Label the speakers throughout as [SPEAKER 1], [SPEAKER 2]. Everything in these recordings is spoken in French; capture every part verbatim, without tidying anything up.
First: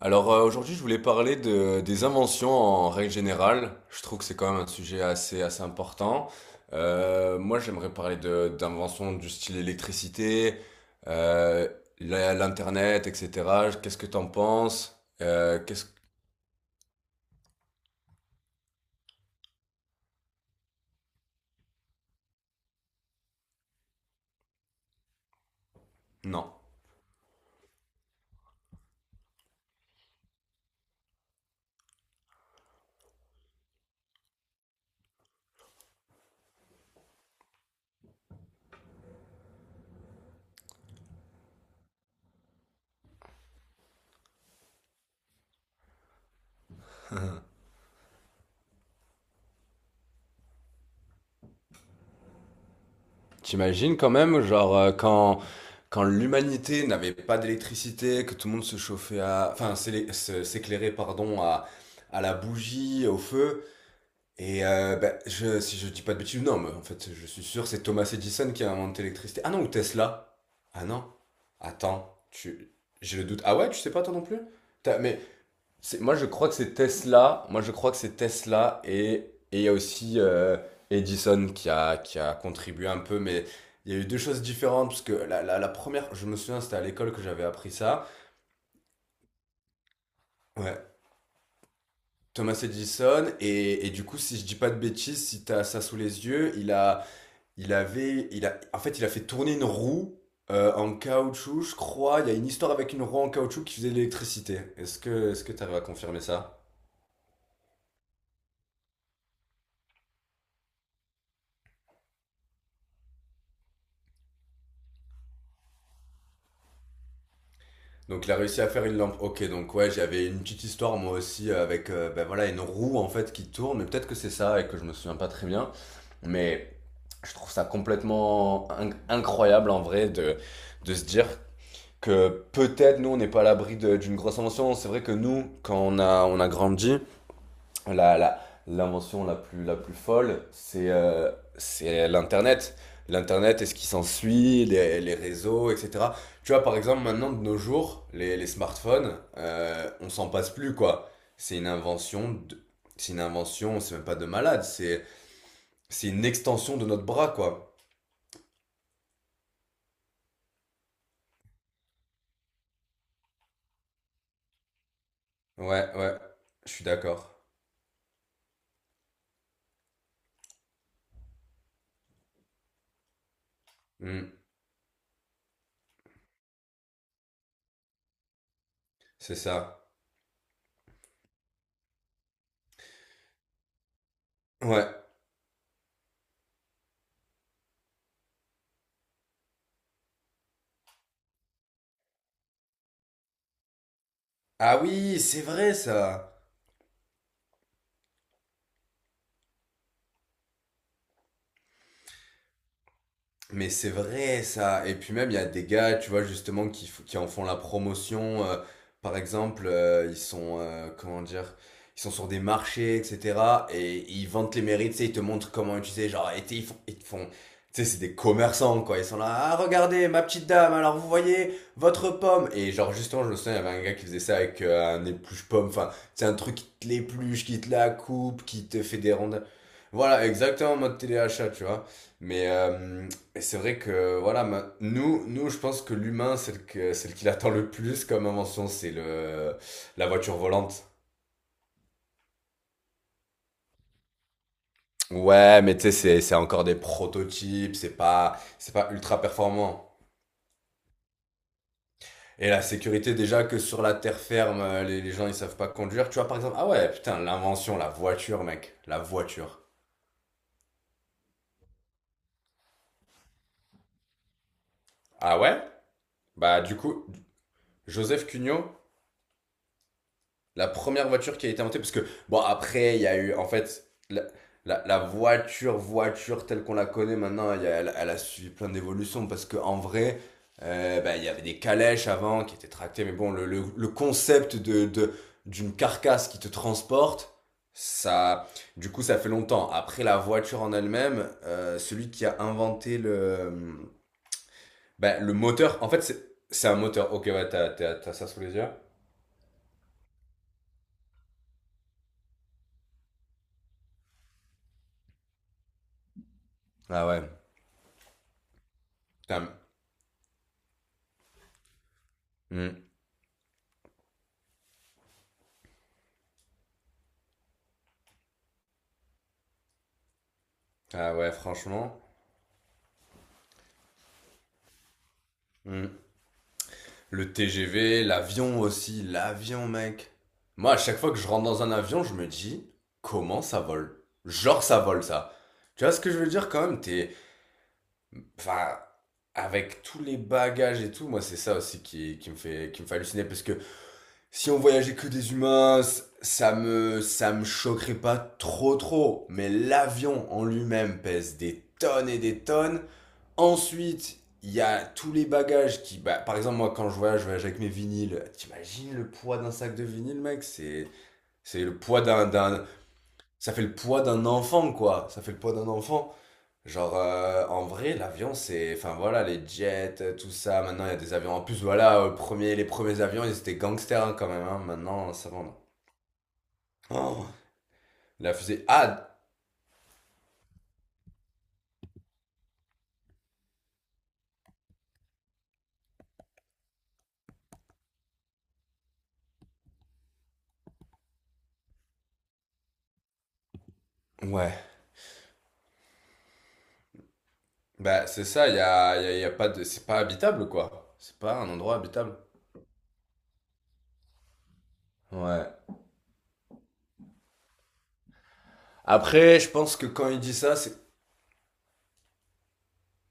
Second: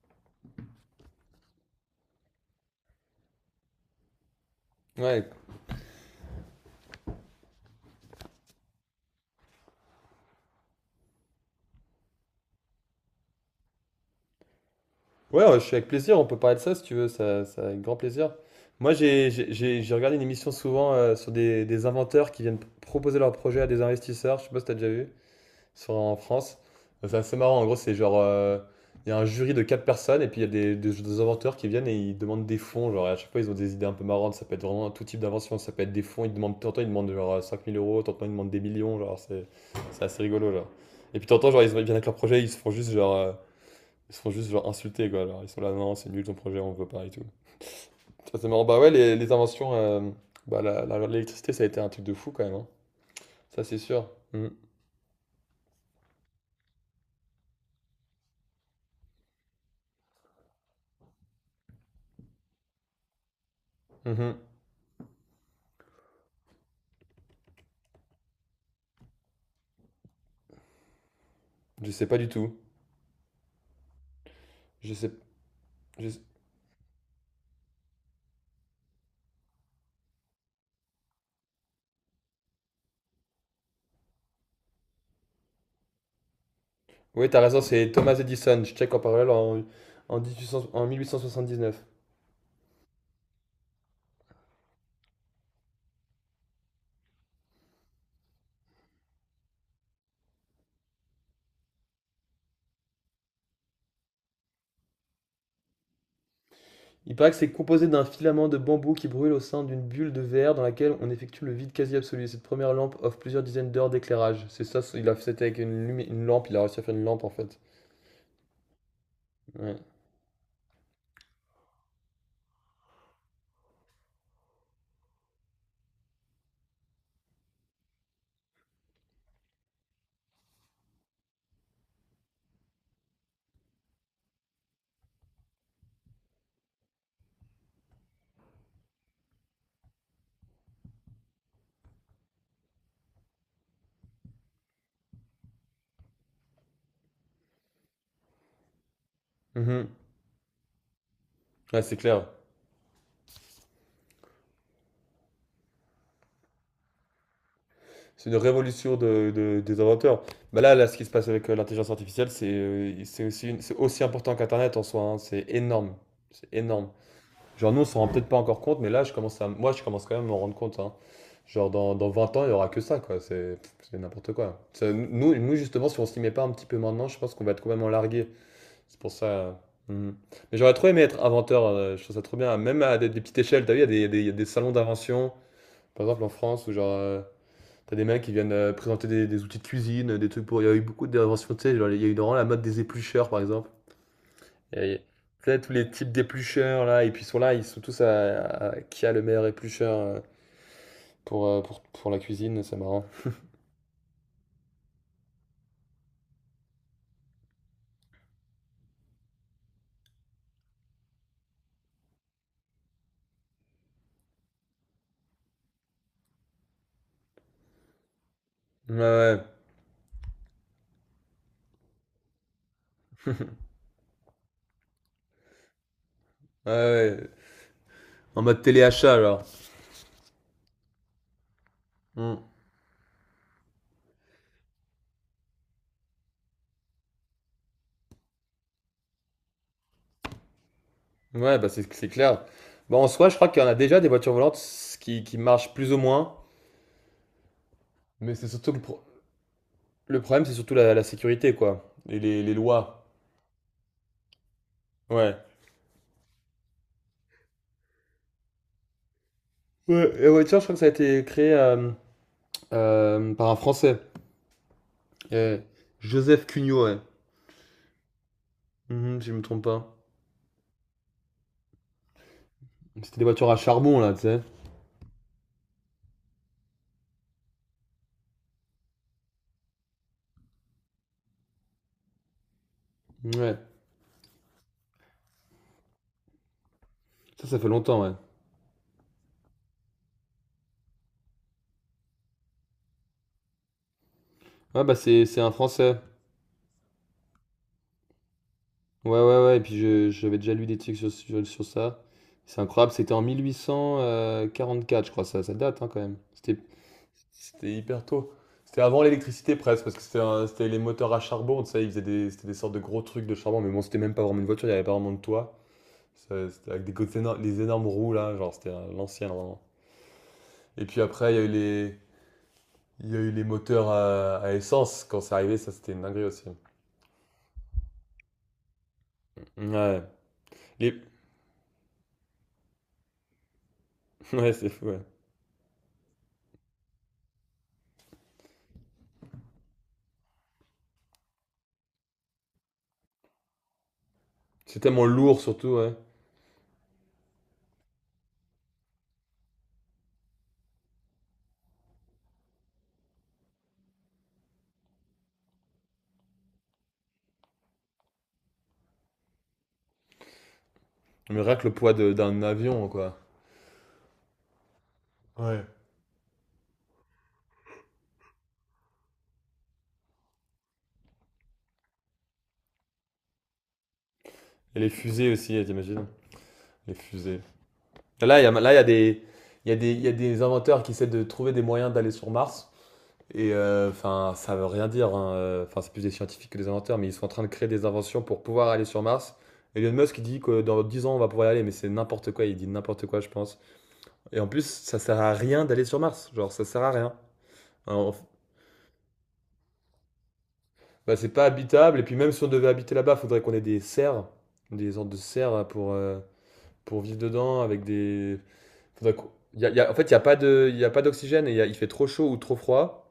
[SPEAKER 1] Alors euh, aujourd'hui, je voulais parler de- des inventions en règle générale. Je trouve que c'est quand même un sujet
[SPEAKER 2] Ouais,
[SPEAKER 1] assez, assez important. Euh, moi, j'aimerais parler de, d'inventions du style électricité, euh, la- l'Internet, et cétéra. Qu'est-ce que t'en penses?
[SPEAKER 2] ouais,
[SPEAKER 1] Euh,
[SPEAKER 2] ouais, je suis
[SPEAKER 1] qu'est-ce...
[SPEAKER 2] avec plaisir, on peut parler de ça si tu veux, ça, ça avec grand plaisir. Moi, j'ai j'ai- j'ai- j'ai regardé une émission souvent euh, sur des, des inventeurs qui viennent proposer leurs projets à des investisseurs, je sais pas si t'as déjà vu, sur, en
[SPEAKER 1] Non.
[SPEAKER 2] France. Euh, C'est assez marrant, en gros, c'est genre, euh, il y a un jury de quatre personnes et puis il y a des, des- des inventeurs qui viennent et ils demandent des fonds, genre à chaque fois ils ont des idées un peu marrantes, ça peut être vraiment tout type d'invention, ça peut être des fonds, ils demandent, tantôt ils demandent genre cinq mille euros, tantôt ils demandent des millions, genre c'est c'est assez rigolo, genre. Et puis t'entends, genre, ils viennent avec leur projet, ils se font juste genre. euh, ils se font juste genre insulter quoi. Alors, ils sont là, non, c'est nul ton projet, on veut pas et tout. Ça, c'est marrant. Bah ouais, les, les inventions, euh, bah, la- la- l'électricité, ça a été un truc de fou quand même, hein. Ça, c'est
[SPEAKER 1] T'imagines
[SPEAKER 2] sûr.
[SPEAKER 1] quand même,
[SPEAKER 2] Mhm.
[SPEAKER 1] genre, euh, quand, quand l'humanité n'avait pas d'électricité, que tout le monde se chauffait à... Enfin, s'élé- se- s'éclairait, pardon, à, à la bougie, au feu.
[SPEAKER 2] Mhm.
[SPEAKER 1] Et euh, bah, je, si je dis pas de bêtises, non, mais en fait, je suis sûr, c'est Thomas Edison qui a inventé l'électricité. Ah non, ou Tesla. Ah non.
[SPEAKER 2] Je sais
[SPEAKER 1] Attends,
[SPEAKER 2] pas du tout.
[SPEAKER 1] tu... j'ai le doute. Ah ouais, tu sais pas toi non plus?
[SPEAKER 2] Je
[SPEAKER 1] T'as-
[SPEAKER 2] sais.
[SPEAKER 1] Mais c'est-
[SPEAKER 2] je
[SPEAKER 1] moi,
[SPEAKER 2] sais-
[SPEAKER 1] je crois que c'est Tesla. Moi, je crois que c'est Tesla et et il y a aussi euh, Edison qui a qui a contribué un peu, mais il y a eu deux choses différentes parce que la, la, la première, je me souviens, c'était à l'école que
[SPEAKER 2] Oui, t'as
[SPEAKER 1] j'avais
[SPEAKER 2] raison,
[SPEAKER 1] appris
[SPEAKER 2] c'est
[SPEAKER 1] ça.
[SPEAKER 2] Thomas Edison. Je check en parallèle en, en mille huit cents
[SPEAKER 1] Ouais.
[SPEAKER 2] en mille huit cent soixante-dix-neuf.
[SPEAKER 1] Thomas Edison et, et du coup, si je dis pas de bêtises, si t'as ça sous les yeux, il a Il avait, il a, en fait, il a fait tourner une roue euh, en caoutchouc, je crois. Il y a une histoire avec une roue en caoutchouc qui faisait de l'électricité. Est-ce que, est-ce que t'arrives à confirmer ça?
[SPEAKER 2] Il paraît que c'est composé d'un filament de bambou qui brûle au sein d'une bulle de verre dans laquelle on effectue le vide quasi absolu. Cette première lampe offre plusieurs dizaines d'heures d'éclairage. C'est ça, c'est- il a fait c'était avec une, lumi- une lampe, il a réussi à faire une lampe en fait.
[SPEAKER 1] Donc il a réussi à faire une lampe. Ok, donc
[SPEAKER 2] Ouais.
[SPEAKER 1] ouais, j'avais une petite histoire moi aussi euh, avec, euh, ben voilà, une roue en fait qui tourne. Mais peut-être que c'est ça et que je me souviens pas très bien. Mais je trouve ça complètement in- incroyable en vrai de, de se dire que peut-être nous on n'est pas à l'abri de- d'une grosse invention. C'est vrai que nous, quand on a, on a grandi, la, la- l'invention la plus, la plus folle, c'est euh, c'est l'Internet. L'Internet et ce qui s'ensuit, les, les réseaux, et cétéra. Tu vois, par exemple, maintenant, de nos jours, les, les smartphones, euh,
[SPEAKER 2] Mhm.
[SPEAKER 1] on s'en passe plus, quoi. C'est une
[SPEAKER 2] Ouais, c'est clair.
[SPEAKER 1] invention, de- c'est une invention, c'est même pas de malade, c'est c'est une extension de notre bras, quoi.
[SPEAKER 2] C'est une révolution de, de- des inventeurs. Bah là, là, ce qui se passe avec euh, l'intelligence artificielle, c'est euh, c'est aussi, une- c'est aussi important qu'Internet en soi, hein. C'est
[SPEAKER 1] Ouais,
[SPEAKER 2] énorme.
[SPEAKER 1] ouais,
[SPEAKER 2] C'est
[SPEAKER 1] je suis
[SPEAKER 2] énorme.
[SPEAKER 1] d'accord.
[SPEAKER 2] Genre, nous, on s'en rend peut-être pas encore compte, mais là, je commence à, moi, je commence quand même à m'en rendre compte, hein. Genre, dans, dans vingt ans, il y aura que ça, quoi. C'est c'est
[SPEAKER 1] Hmm,
[SPEAKER 2] n'importe quoi. Ça, nous, nous, justement, si on s'y met pas un petit peu maintenant, je pense qu'on va être complètement largué. C'est pour ça.
[SPEAKER 1] c'est
[SPEAKER 2] Euh,
[SPEAKER 1] ça.
[SPEAKER 2] mhm. Mais j'aurais trop aimé être inventeur. Euh, je trouve ça trop bien. Même à des, des petites échelles, t'as vu, il y a des, des- il y a des salons
[SPEAKER 1] Ouais.
[SPEAKER 2] d'invention, par exemple en France, ou genre. Euh, t'as des mecs qui viennent, heu, présenter des des outils de cuisine, heu, des trucs pour il y a eu beaucoup d'inventions, tu sais, genre, il y a eu vraiment la mode des éplucheurs, par exemple. Il
[SPEAKER 1] Ah
[SPEAKER 2] y a il y a tu
[SPEAKER 1] oui, c'est
[SPEAKER 2] sais, tous
[SPEAKER 1] vrai,
[SPEAKER 2] les types
[SPEAKER 1] ça.
[SPEAKER 2] d'éplucheurs, là et puis ils sont là, ils sont tous à à qui a le meilleur éplucheur, heu, pour, heu, pour pour la cuisine, c'est marrant.
[SPEAKER 1] Mais c'est vrai ça. Et puis même, il y a des gars, tu vois, justement, qui, f- qui en font la promotion. Euh, par exemple, euh, ils sont, euh, comment dire, ils sont sur des marchés, et cétéra. Et ils vantent les mérites, tu sais, ils te montrent comment utiliser. Genre, et tu sais, ils font, ils te font, tu sais, c'est des commerçants,
[SPEAKER 2] Ouais,
[SPEAKER 1] quoi. Ils sont là,
[SPEAKER 2] ouais.
[SPEAKER 1] ah, regardez, ma petite dame, alors vous voyez, votre pomme. Et genre, justement, je me souviens, il y avait un gars qui faisait ça avec euh, un épluche-pomme. Enfin, c'est un truc qui
[SPEAKER 2] Ouais,
[SPEAKER 1] te
[SPEAKER 2] ouais,
[SPEAKER 1] l'épluche, qui te la
[SPEAKER 2] en
[SPEAKER 1] coupe,
[SPEAKER 2] mode
[SPEAKER 1] qui te fait des
[SPEAKER 2] téléachat, genre.
[SPEAKER 1] rondelles. Voilà, exactement, en mode téléachat, tu vois.
[SPEAKER 2] Mmh.
[SPEAKER 1] Mais, euh, et c'est vrai que voilà, ma- nous, nous, je pense que l'humain, celle que, celle qu'il attend le plus comme invention, c'est le la voiture volante.
[SPEAKER 2] Ouais, bah, c'est c'est clair. Bon en soi, je crois qu'il y en a déjà des voitures volantes s qui qui
[SPEAKER 1] Ouais,
[SPEAKER 2] marchent
[SPEAKER 1] mais tu
[SPEAKER 2] plus
[SPEAKER 1] sais,
[SPEAKER 2] ou
[SPEAKER 1] c'est c'est
[SPEAKER 2] moins,
[SPEAKER 1] encore des prototypes, c'est
[SPEAKER 2] mais
[SPEAKER 1] pas
[SPEAKER 2] c'est surtout
[SPEAKER 1] c'est
[SPEAKER 2] que le
[SPEAKER 1] pas
[SPEAKER 2] pro
[SPEAKER 1] ultra performant.
[SPEAKER 2] le problème, c'est surtout la la sécurité, quoi et les
[SPEAKER 1] Et
[SPEAKER 2] les
[SPEAKER 1] la
[SPEAKER 2] lois.
[SPEAKER 1] sécurité, déjà que sur la terre ferme, euh, les, les gens ils
[SPEAKER 2] Ouais.
[SPEAKER 1] savent pas conduire. Tu vois par exemple, ah ouais, putain, l'invention, la voiture, mec, la voiture.
[SPEAKER 2] Ouais, et ouais, je crois que ça a été créé euh, euh, par un Français.
[SPEAKER 1] Ah
[SPEAKER 2] Euh,
[SPEAKER 1] ouais?
[SPEAKER 2] Joseph
[SPEAKER 1] Bah du
[SPEAKER 2] Cugnot, ouais.
[SPEAKER 1] coup, Joseph Cugnot,
[SPEAKER 2] Mhm, si je me trompe pas.
[SPEAKER 1] la première voiture qui a été inventée, parce que, bon, après, il y
[SPEAKER 2] C'était
[SPEAKER 1] a
[SPEAKER 2] des
[SPEAKER 1] eu, en
[SPEAKER 2] voitures à
[SPEAKER 1] fait,
[SPEAKER 2] charbon, là, tu
[SPEAKER 1] la,
[SPEAKER 2] sais.
[SPEAKER 1] la, la voiture, voiture telle qu'on la connaît maintenant, il y a- elle, elle a suivi plein d'évolutions, parce que en vrai, euh, bah, il y avait des calèches avant qui étaient tractées, mais bon, le,
[SPEAKER 2] Ouais.
[SPEAKER 1] le, le concept de, de, d'une carcasse qui te transporte,
[SPEAKER 2] Ça, ça fait longtemps, ouais.
[SPEAKER 1] ça, du coup, ça fait longtemps. Après, la voiture en elle-même, euh, celui qui a inventé le, euh,
[SPEAKER 2] Ouais, bah,
[SPEAKER 1] bah,
[SPEAKER 2] c'est,
[SPEAKER 1] le
[SPEAKER 2] c'est un
[SPEAKER 1] moteur, en
[SPEAKER 2] Français.
[SPEAKER 1] fait, c'est, c'est un moteur. Ok, ouais, t'as, t'as, t'as ça sous les yeux?
[SPEAKER 2] Ouais, ouais, ouais. Et puis, je- j'avais déjà lu des trucs sur, sur, sur ça. C'est incroyable. C'était en mille huit cent quarante-quatre, je crois. Ça, ça date, hein, quand même. C'était,
[SPEAKER 1] Ah ouais.
[SPEAKER 2] c'était hyper tôt. C'était avant
[SPEAKER 1] Putain.
[SPEAKER 2] l'électricité, presque, parce que c'était, un- c'était les moteurs à charbon, tu sais. Ils faisaient des, c'était des sortes de
[SPEAKER 1] Hmm.
[SPEAKER 2] gros trucs de charbon. Mais bon, c'était même pas vraiment une voiture, il n'y avait pas vraiment de toit. Ça, C'était avec des côtes éno- les énormes roues là, genre c'était euh, l'ancien vraiment. Et puis
[SPEAKER 1] Ah
[SPEAKER 2] après,
[SPEAKER 1] ouais,
[SPEAKER 2] il y a eu
[SPEAKER 1] franchement.
[SPEAKER 2] les, il y a eu les moteurs à, à essence quand c'est arrivé, ça
[SPEAKER 1] Hmm.
[SPEAKER 2] c'était une dinguerie aussi.
[SPEAKER 1] Le T G V, l'avion aussi, l'avion,
[SPEAKER 2] Ouais.
[SPEAKER 1] mec. Moi, à
[SPEAKER 2] Les-
[SPEAKER 1] chaque fois que je rentre dans un avion, je me dis, comment ça vole?
[SPEAKER 2] Ouais,
[SPEAKER 1] Genre,
[SPEAKER 2] c'est
[SPEAKER 1] ça
[SPEAKER 2] fou, ouais.
[SPEAKER 1] vole, ça. Tu vois ce que je veux dire quand même? T'es, enfin, avec tous les bagages et tout, moi, c'est ça aussi qui, qui me fait, qui me fait halluciner. Parce que si on
[SPEAKER 2] C'est
[SPEAKER 1] voyageait
[SPEAKER 2] tellement
[SPEAKER 1] que des
[SPEAKER 2] lourd surtout,
[SPEAKER 1] humains,
[SPEAKER 2] ouais.
[SPEAKER 1] c- ça me, ça me choquerait pas trop, trop. Mais l'avion en lui-même pèse des tonnes et des tonnes. Ensuite, il y a tous les bagages qui. Bah, par exemple, moi, quand je voyage, je voyage avec mes vinyles. T'imagines le poids d'un sac de vinyle, mec. C'est
[SPEAKER 2] Mais rien
[SPEAKER 1] c'est
[SPEAKER 2] que le
[SPEAKER 1] le
[SPEAKER 2] poids
[SPEAKER 1] poids
[SPEAKER 2] de-
[SPEAKER 1] d'un.
[SPEAKER 2] d'un
[SPEAKER 1] d'un-
[SPEAKER 2] avion quoi.
[SPEAKER 1] ça fait le poids d'un enfant, quoi. Ça fait le poids
[SPEAKER 2] Ouais.
[SPEAKER 1] d'un enfant. Genre, euh, en vrai, l'avion, c'est. Enfin, voilà, les jets, euh, tout ça. Maintenant, il y a des avions. En plus, voilà, euh, premier, les premiers avions, ils étaient gangsters, hein, quand même, hein.
[SPEAKER 2] Et les
[SPEAKER 1] Maintenant, ça
[SPEAKER 2] fusées
[SPEAKER 1] va. Non.
[SPEAKER 2] aussi, t'imagines? Les
[SPEAKER 1] Oh,
[SPEAKER 2] fusées.
[SPEAKER 1] la
[SPEAKER 2] Là, il y a,
[SPEAKER 1] fusée.
[SPEAKER 2] là, il y a
[SPEAKER 1] Ah
[SPEAKER 2] des, Il y a des, il y a des inventeurs qui essaient de trouver des moyens d'aller sur Mars. Et euh, enfin, ça veut rien dire, hein. euh, Enfin, c'est plus des scientifiques que des inventeurs, mais ils sont en train de créer des inventions pour pouvoir aller sur Mars. Elon Musk il dit que dans dix ans on va pouvoir y aller, mais c'est n'importe quoi. Il dit n'importe quoi, je pense. Et en
[SPEAKER 1] ouais.
[SPEAKER 2] plus, ça sert à rien d'aller sur Mars. Genre, ça sert à rien.
[SPEAKER 1] Bah,
[SPEAKER 2] Alors,
[SPEAKER 1] c'est ça, il y a, il y a- il y a pas de. C'est pas habitable, quoi.
[SPEAKER 2] bah,
[SPEAKER 1] C'est
[SPEAKER 2] c'est
[SPEAKER 1] pas
[SPEAKER 2] pas
[SPEAKER 1] un endroit
[SPEAKER 2] habitable. Et puis
[SPEAKER 1] habitable.
[SPEAKER 2] même si on devait habiter là-bas, il faudrait qu'on ait des serres, des sortes de
[SPEAKER 1] Ouais.
[SPEAKER 2] serres pour euh, pour vivre dedans avec des. Faudrait qu'on-
[SPEAKER 1] Après, je
[SPEAKER 2] y a-
[SPEAKER 1] pense
[SPEAKER 2] y
[SPEAKER 1] que
[SPEAKER 2] a- en fait,
[SPEAKER 1] quand
[SPEAKER 2] il y
[SPEAKER 1] il
[SPEAKER 2] a
[SPEAKER 1] dit
[SPEAKER 2] pas
[SPEAKER 1] ça,
[SPEAKER 2] de,
[SPEAKER 1] c'est.
[SPEAKER 2] il y a pas d'oxygène et y a- il fait trop chaud ou trop froid.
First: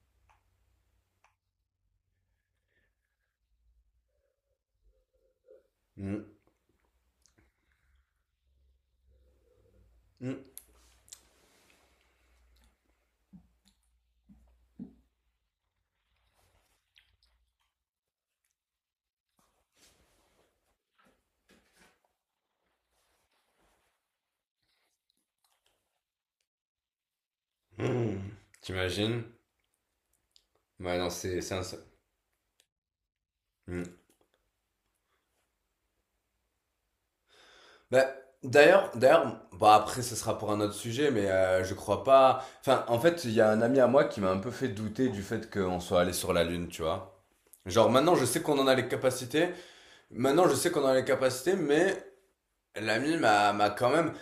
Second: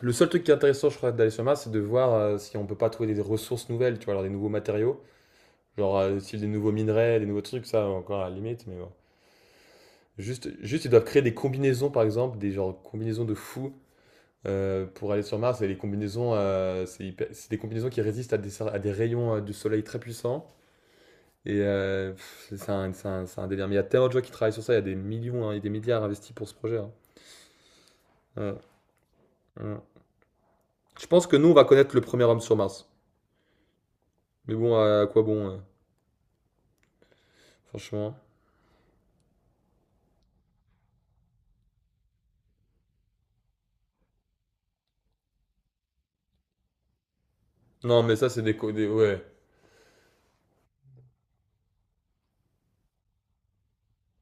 [SPEAKER 2] Le seul truc qui est intéressant, je crois, d'aller sur Mars, c'est de voir euh, si on peut pas trouver des ressources nouvelles, tu vois, alors des nouveaux matériaux, genre euh,
[SPEAKER 1] Mm,
[SPEAKER 2] style des nouveaux minerais, des nouveaux trucs, ça encore à la limite, mais bon.
[SPEAKER 1] mm,
[SPEAKER 2] Juste, juste, ils doivent créer des combinaisons, par exemple, des genre combinaisons de fous euh, pour aller sur Mars. Et les combinaisons, euh, c'est hyper- c'est des combinaisons qui résistent à des, cer- à des rayons euh, du soleil très puissants. Et euh, pff, c'est c'est un, c'est un- c'est un délire. Mais il y a tellement de gens qui travaillent sur ça, il y a des millions hein, et des milliards investis pour ce projet, hein.
[SPEAKER 1] mm.
[SPEAKER 2] Ouais,
[SPEAKER 1] T'imagines.
[SPEAKER 2] ouais.
[SPEAKER 1] Ouais,
[SPEAKER 2] Je
[SPEAKER 1] non,
[SPEAKER 2] pense que
[SPEAKER 1] c'est
[SPEAKER 2] nous, on
[SPEAKER 1] c'est
[SPEAKER 2] va
[SPEAKER 1] un seul.
[SPEAKER 2] connaître le premier homme sur Mars.
[SPEAKER 1] Mm.
[SPEAKER 2] Mais bon, à quoi bon, euh,
[SPEAKER 1] Bah,
[SPEAKER 2] franchement.
[SPEAKER 1] d'ailleurs, d'ailleurs, bah après, ce sera pour un autre sujet, mais euh, je crois pas. Enfin, en fait, il y a un ami à moi qui m'a un peu fait douter du fait qu'on soit allé sur la Lune, tu vois. Genre,
[SPEAKER 2] Non,
[SPEAKER 1] maintenant,
[SPEAKER 2] mais
[SPEAKER 1] je
[SPEAKER 2] ça, c'est
[SPEAKER 1] sais
[SPEAKER 2] des,
[SPEAKER 1] qu'on en
[SPEAKER 2] co-
[SPEAKER 1] a
[SPEAKER 2] des-
[SPEAKER 1] les
[SPEAKER 2] ouais.
[SPEAKER 1] capacités. Maintenant, je sais qu'on en a les capacités, mais l'ami m'a m'a quand même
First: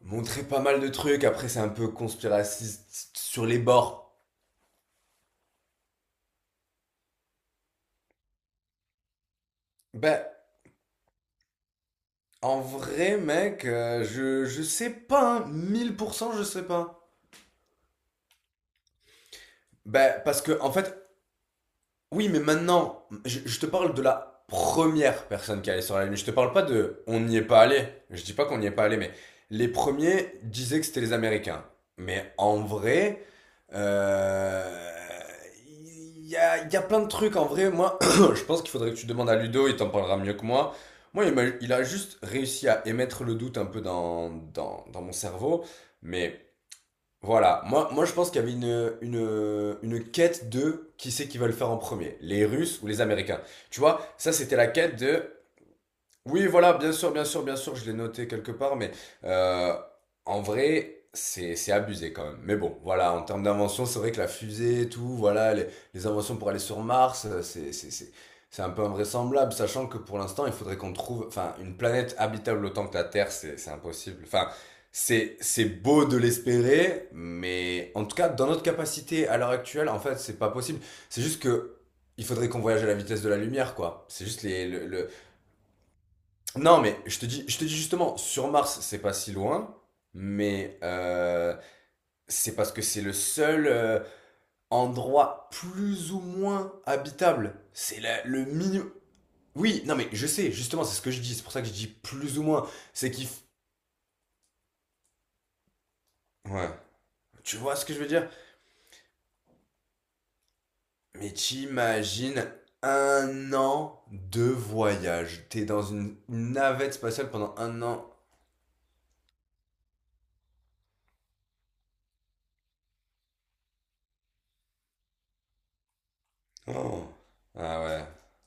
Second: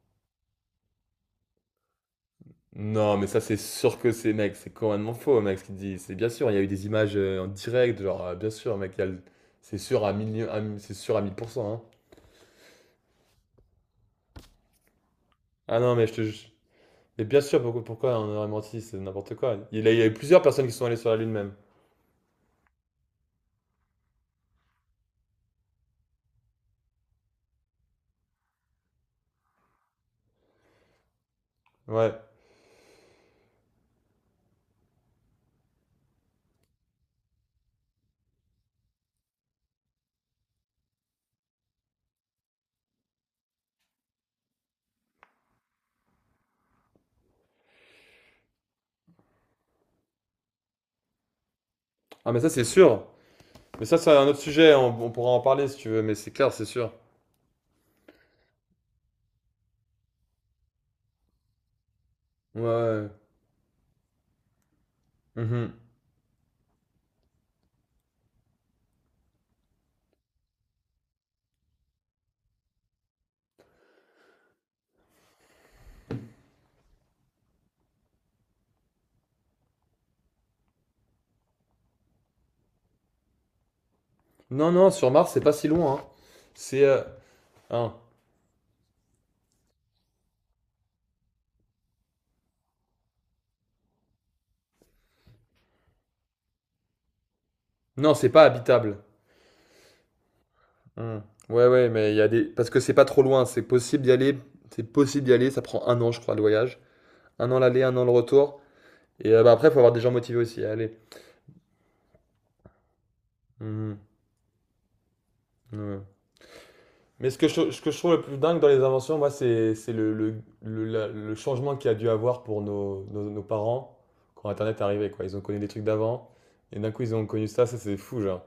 [SPEAKER 1] montré pas mal de trucs. Après, c'est un peu conspiraciste
[SPEAKER 2] Non, mais ça,
[SPEAKER 1] sur
[SPEAKER 2] c'est
[SPEAKER 1] les
[SPEAKER 2] sûr
[SPEAKER 1] bords.
[SPEAKER 2] que c'est, mec, c'est complètement faux, mec, ce qu'il dit. C'est bien sûr, il y a eu des images euh, en direct, genre, euh, bien sûr, mec, il y a le- c'est sûr à
[SPEAKER 1] Ben.
[SPEAKER 2] mille, à mi- c'est sûr à mille pour cent, hein.
[SPEAKER 1] En vrai, mec, euh, je, je sais pas, hein,
[SPEAKER 2] Ah non, mais je te
[SPEAKER 1] mille pour cent, je
[SPEAKER 2] jure.
[SPEAKER 1] sais pas.
[SPEAKER 2] Mais bien sûr, pourquoi, pourquoi on aurait menti, c'est n'importe quoi. Il y a, il y a eu
[SPEAKER 1] Ben
[SPEAKER 2] plusieurs
[SPEAKER 1] parce que,
[SPEAKER 2] personnes qui
[SPEAKER 1] en
[SPEAKER 2] sont allées
[SPEAKER 1] fait,
[SPEAKER 2] sur la Lune même.
[SPEAKER 1] oui, mais maintenant, je, je te parle de la première personne qui est allée sur la Lune. Je te parle pas de on n'y est pas allé. Je dis pas qu'on n'y est pas allé, mais les premiers disaient que c'était les Américains.
[SPEAKER 2] Ouais.
[SPEAKER 1] Mais en vrai, euh, il y a, il y a plein de trucs. En vrai, moi, je pense qu'il faudrait que tu demandes à Ludo, il t'en parlera mieux que moi. Moi, il m'a- il a juste réussi à émettre le doute un peu dans, dans, dans mon cerveau. Mais voilà, moi, moi je pense qu'il y avait une, une, une quête de qui c'est qui va le faire en premier,
[SPEAKER 2] Ah, mais
[SPEAKER 1] les
[SPEAKER 2] ça, c'est
[SPEAKER 1] Russes ou les
[SPEAKER 2] sûr.
[SPEAKER 1] Américains. Tu
[SPEAKER 2] Mais ça,
[SPEAKER 1] vois,
[SPEAKER 2] c'est un
[SPEAKER 1] ça
[SPEAKER 2] autre
[SPEAKER 1] c'était la
[SPEAKER 2] sujet,
[SPEAKER 1] quête
[SPEAKER 2] on, on
[SPEAKER 1] de
[SPEAKER 2] pourra en parler si tu veux, mais c'est
[SPEAKER 1] oui,
[SPEAKER 2] clair, c'est
[SPEAKER 1] voilà,
[SPEAKER 2] sûr.
[SPEAKER 1] bien sûr, bien sûr, bien sûr, je l'ai noté quelque part, mais euh, en vrai, c'est c'est abusé quand même. Mais
[SPEAKER 2] Ouais.
[SPEAKER 1] bon,
[SPEAKER 2] Ouais.
[SPEAKER 1] voilà, en termes d'invention, c'est vrai que la fusée et tout, voilà, les,
[SPEAKER 2] Mhm.
[SPEAKER 1] les inventions pour aller sur Mars, euh, c'est c'est- c'est- c'est un peu invraisemblable, sachant que pour l'instant, il faudrait qu'on trouve, enfin, une planète habitable autant que la Terre, c'est c'est impossible. Enfin, c'est c'est beau de l'espérer, mais en tout cas, dans notre capacité à l'heure actuelle, en fait, c'est pas possible. C'est juste que il faudrait qu'on voyage à la vitesse de la lumière, quoi. C'est juste les,
[SPEAKER 2] Non,
[SPEAKER 1] le,
[SPEAKER 2] non, sur
[SPEAKER 1] le-
[SPEAKER 2] Mars, c'est pas si loin, hein.
[SPEAKER 1] non,
[SPEAKER 2] C'est...
[SPEAKER 1] mais
[SPEAKER 2] euh,
[SPEAKER 1] je te dis, je te dis
[SPEAKER 2] hein.
[SPEAKER 1] justement, sur Mars, c'est pas si loin, mais euh, c'est parce que c'est le seul euh, endroit plus ou moins habitable. C'est
[SPEAKER 2] Non,
[SPEAKER 1] la-
[SPEAKER 2] c'est pas
[SPEAKER 1] le minimum.
[SPEAKER 2] habitable.
[SPEAKER 1] Oui, non, mais je sais, justement, c'est ce que
[SPEAKER 2] Hmm.
[SPEAKER 1] je dis. C'est pour ça
[SPEAKER 2] Ouais,
[SPEAKER 1] que je dis
[SPEAKER 2] ouais, mais il y a
[SPEAKER 1] plus ou
[SPEAKER 2] des.
[SPEAKER 1] moins.
[SPEAKER 2] Parce que c'est pas
[SPEAKER 1] C'est
[SPEAKER 2] trop
[SPEAKER 1] qu'il. f-
[SPEAKER 2] loin, c'est possible d'y aller. C'est possible d'y aller, ça prend un an, je crois, le
[SPEAKER 1] ouais.
[SPEAKER 2] voyage. Un
[SPEAKER 1] Tu
[SPEAKER 2] an
[SPEAKER 1] vois
[SPEAKER 2] l'aller,
[SPEAKER 1] ce que
[SPEAKER 2] un
[SPEAKER 1] je
[SPEAKER 2] an
[SPEAKER 1] veux
[SPEAKER 2] le
[SPEAKER 1] dire?
[SPEAKER 2] retour. Et euh, bah, après, il faut avoir des gens motivés aussi à aller.
[SPEAKER 1] Mais t'imagines un
[SPEAKER 2] Mhm.
[SPEAKER 1] an de voyage. T'es dans
[SPEAKER 2] Ouais.
[SPEAKER 1] une une navette
[SPEAKER 2] Mais
[SPEAKER 1] spatiale
[SPEAKER 2] ce que
[SPEAKER 1] pendant
[SPEAKER 2] je, ce
[SPEAKER 1] un
[SPEAKER 2] que je
[SPEAKER 1] an.
[SPEAKER 2] trouve le plus dingue dans les inventions, moi, c'est c'est le, le, le- la- le changement qu'il y a dû avoir pour nos, nos, nos parents quand Internet est arrivé, quoi. Ils ont connu des trucs d'avant, et d'un coup,
[SPEAKER 1] Oh.
[SPEAKER 2] ils ont connu ça, ça
[SPEAKER 1] Ah
[SPEAKER 2] c'est
[SPEAKER 1] ouais.
[SPEAKER 2] fou, genre.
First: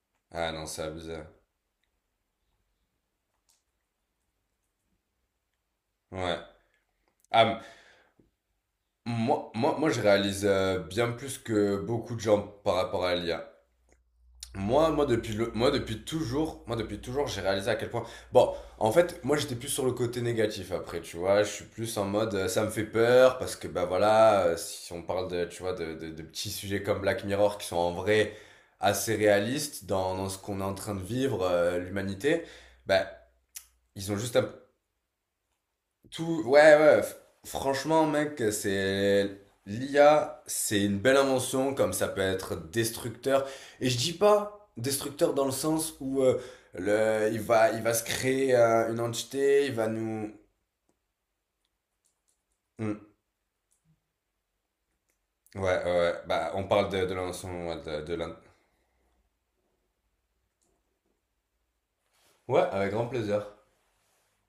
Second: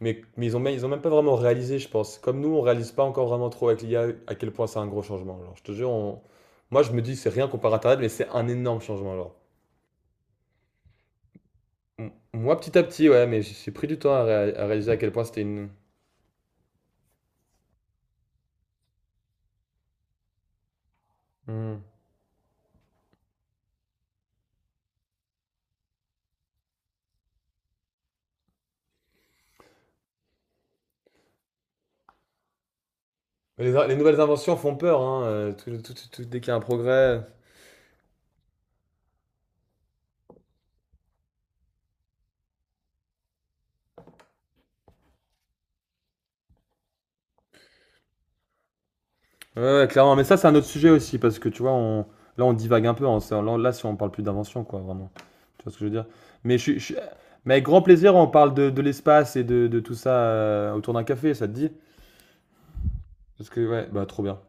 [SPEAKER 2] Mais, mais
[SPEAKER 1] Ah
[SPEAKER 2] ils ont,
[SPEAKER 1] non,
[SPEAKER 2] même-
[SPEAKER 1] c'est
[SPEAKER 2] ils ont même pas
[SPEAKER 1] abusé.
[SPEAKER 2] vraiment réalisé, je pense. Comme nous, on réalise pas encore vraiment trop avec l'I A à quel point c'est un gros changement. Genre, je te jure, on-
[SPEAKER 1] Ouais.
[SPEAKER 2] moi, je me dis que c'est rien
[SPEAKER 1] Ah,
[SPEAKER 2] comparé à Internet, mais c'est un énorme changement, genre.
[SPEAKER 1] Moi, moi, moi, je réalise euh, bien plus que
[SPEAKER 2] M-
[SPEAKER 1] beaucoup de gens
[SPEAKER 2] Moi,
[SPEAKER 1] par
[SPEAKER 2] petit à
[SPEAKER 1] rapport
[SPEAKER 2] petit,
[SPEAKER 1] à
[SPEAKER 2] ouais, mais
[SPEAKER 1] l'I A.
[SPEAKER 2] j'ai j'ai pris du temps à, ré- à
[SPEAKER 1] Moi,
[SPEAKER 2] réaliser à
[SPEAKER 1] moi,
[SPEAKER 2] quel point
[SPEAKER 1] depuis
[SPEAKER 2] c'était
[SPEAKER 1] le,
[SPEAKER 2] une.
[SPEAKER 1] moi, depuis toujours, moi, depuis toujours, j'ai réalisé à quel point. Bon, en fait, moi, j'étais plus sur le côté négatif après, tu vois. Je suis
[SPEAKER 2] Hmm.
[SPEAKER 1] plus en mode, euh, ça me fait peur parce que, bah voilà, euh, si on parle de, tu vois, de, de, de petits sujets comme Black Mirror qui sont en vrai assez réalistes dans, dans ce qu'on est en train de vivre, euh, l'humanité, bah,
[SPEAKER 2] Mais Les, in- les
[SPEAKER 1] ils ont
[SPEAKER 2] nouvelles
[SPEAKER 1] juste
[SPEAKER 2] inventions font peur, hein. euh, tout- tout- tout- tout- dès
[SPEAKER 1] tout,
[SPEAKER 2] qu'il y a un
[SPEAKER 1] ouais, ouais. f-
[SPEAKER 2] progrès.
[SPEAKER 1] Franchement, mec, c'est l'I A, c'est une belle invention, comme ça peut être destructeur. Et je dis pas destructeur dans le sens où euh, le, il va, il va se créer euh, une
[SPEAKER 2] Ouais,
[SPEAKER 1] entité, il
[SPEAKER 2] ouais,
[SPEAKER 1] va
[SPEAKER 2] clairement. Mais
[SPEAKER 1] nous.
[SPEAKER 2] ça, c'est un autre sujet aussi, parce que tu vois, on... là, on divague un peu,
[SPEAKER 1] Hmm.
[SPEAKER 2] hein. C'est- Là, là, si on parle plus d'invention, quoi, vraiment.
[SPEAKER 1] Ouais,
[SPEAKER 2] Tu vois ce que je
[SPEAKER 1] ouais,
[SPEAKER 2] veux dire?
[SPEAKER 1] ouais. Bah,
[SPEAKER 2] Mais, je,
[SPEAKER 1] on
[SPEAKER 2] suis- je
[SPEAKER 1] parle
[SPEAKER 2] suis-
[SPEAKER 1] de, de
[SPEAKER 2] Mais avec
[SPEAKER 1] l'invention, ouais,
[SPEAKER 2] grand
[SPEAKER 1] de,
[SPEAKER 2] plaisir,
[SPEAKER 1] de
[SPEAKER 2] on
[SPEAKER 1] l'in-
[SPEAKER 2] parle de, de l'espace et de, de tout ça euh, autour d'un café, ça te dit?
[SPEAKER 1] Ouais, avec grand plaisir.
[SPEAKER 2] Parce que, ouais, bah, trop bien.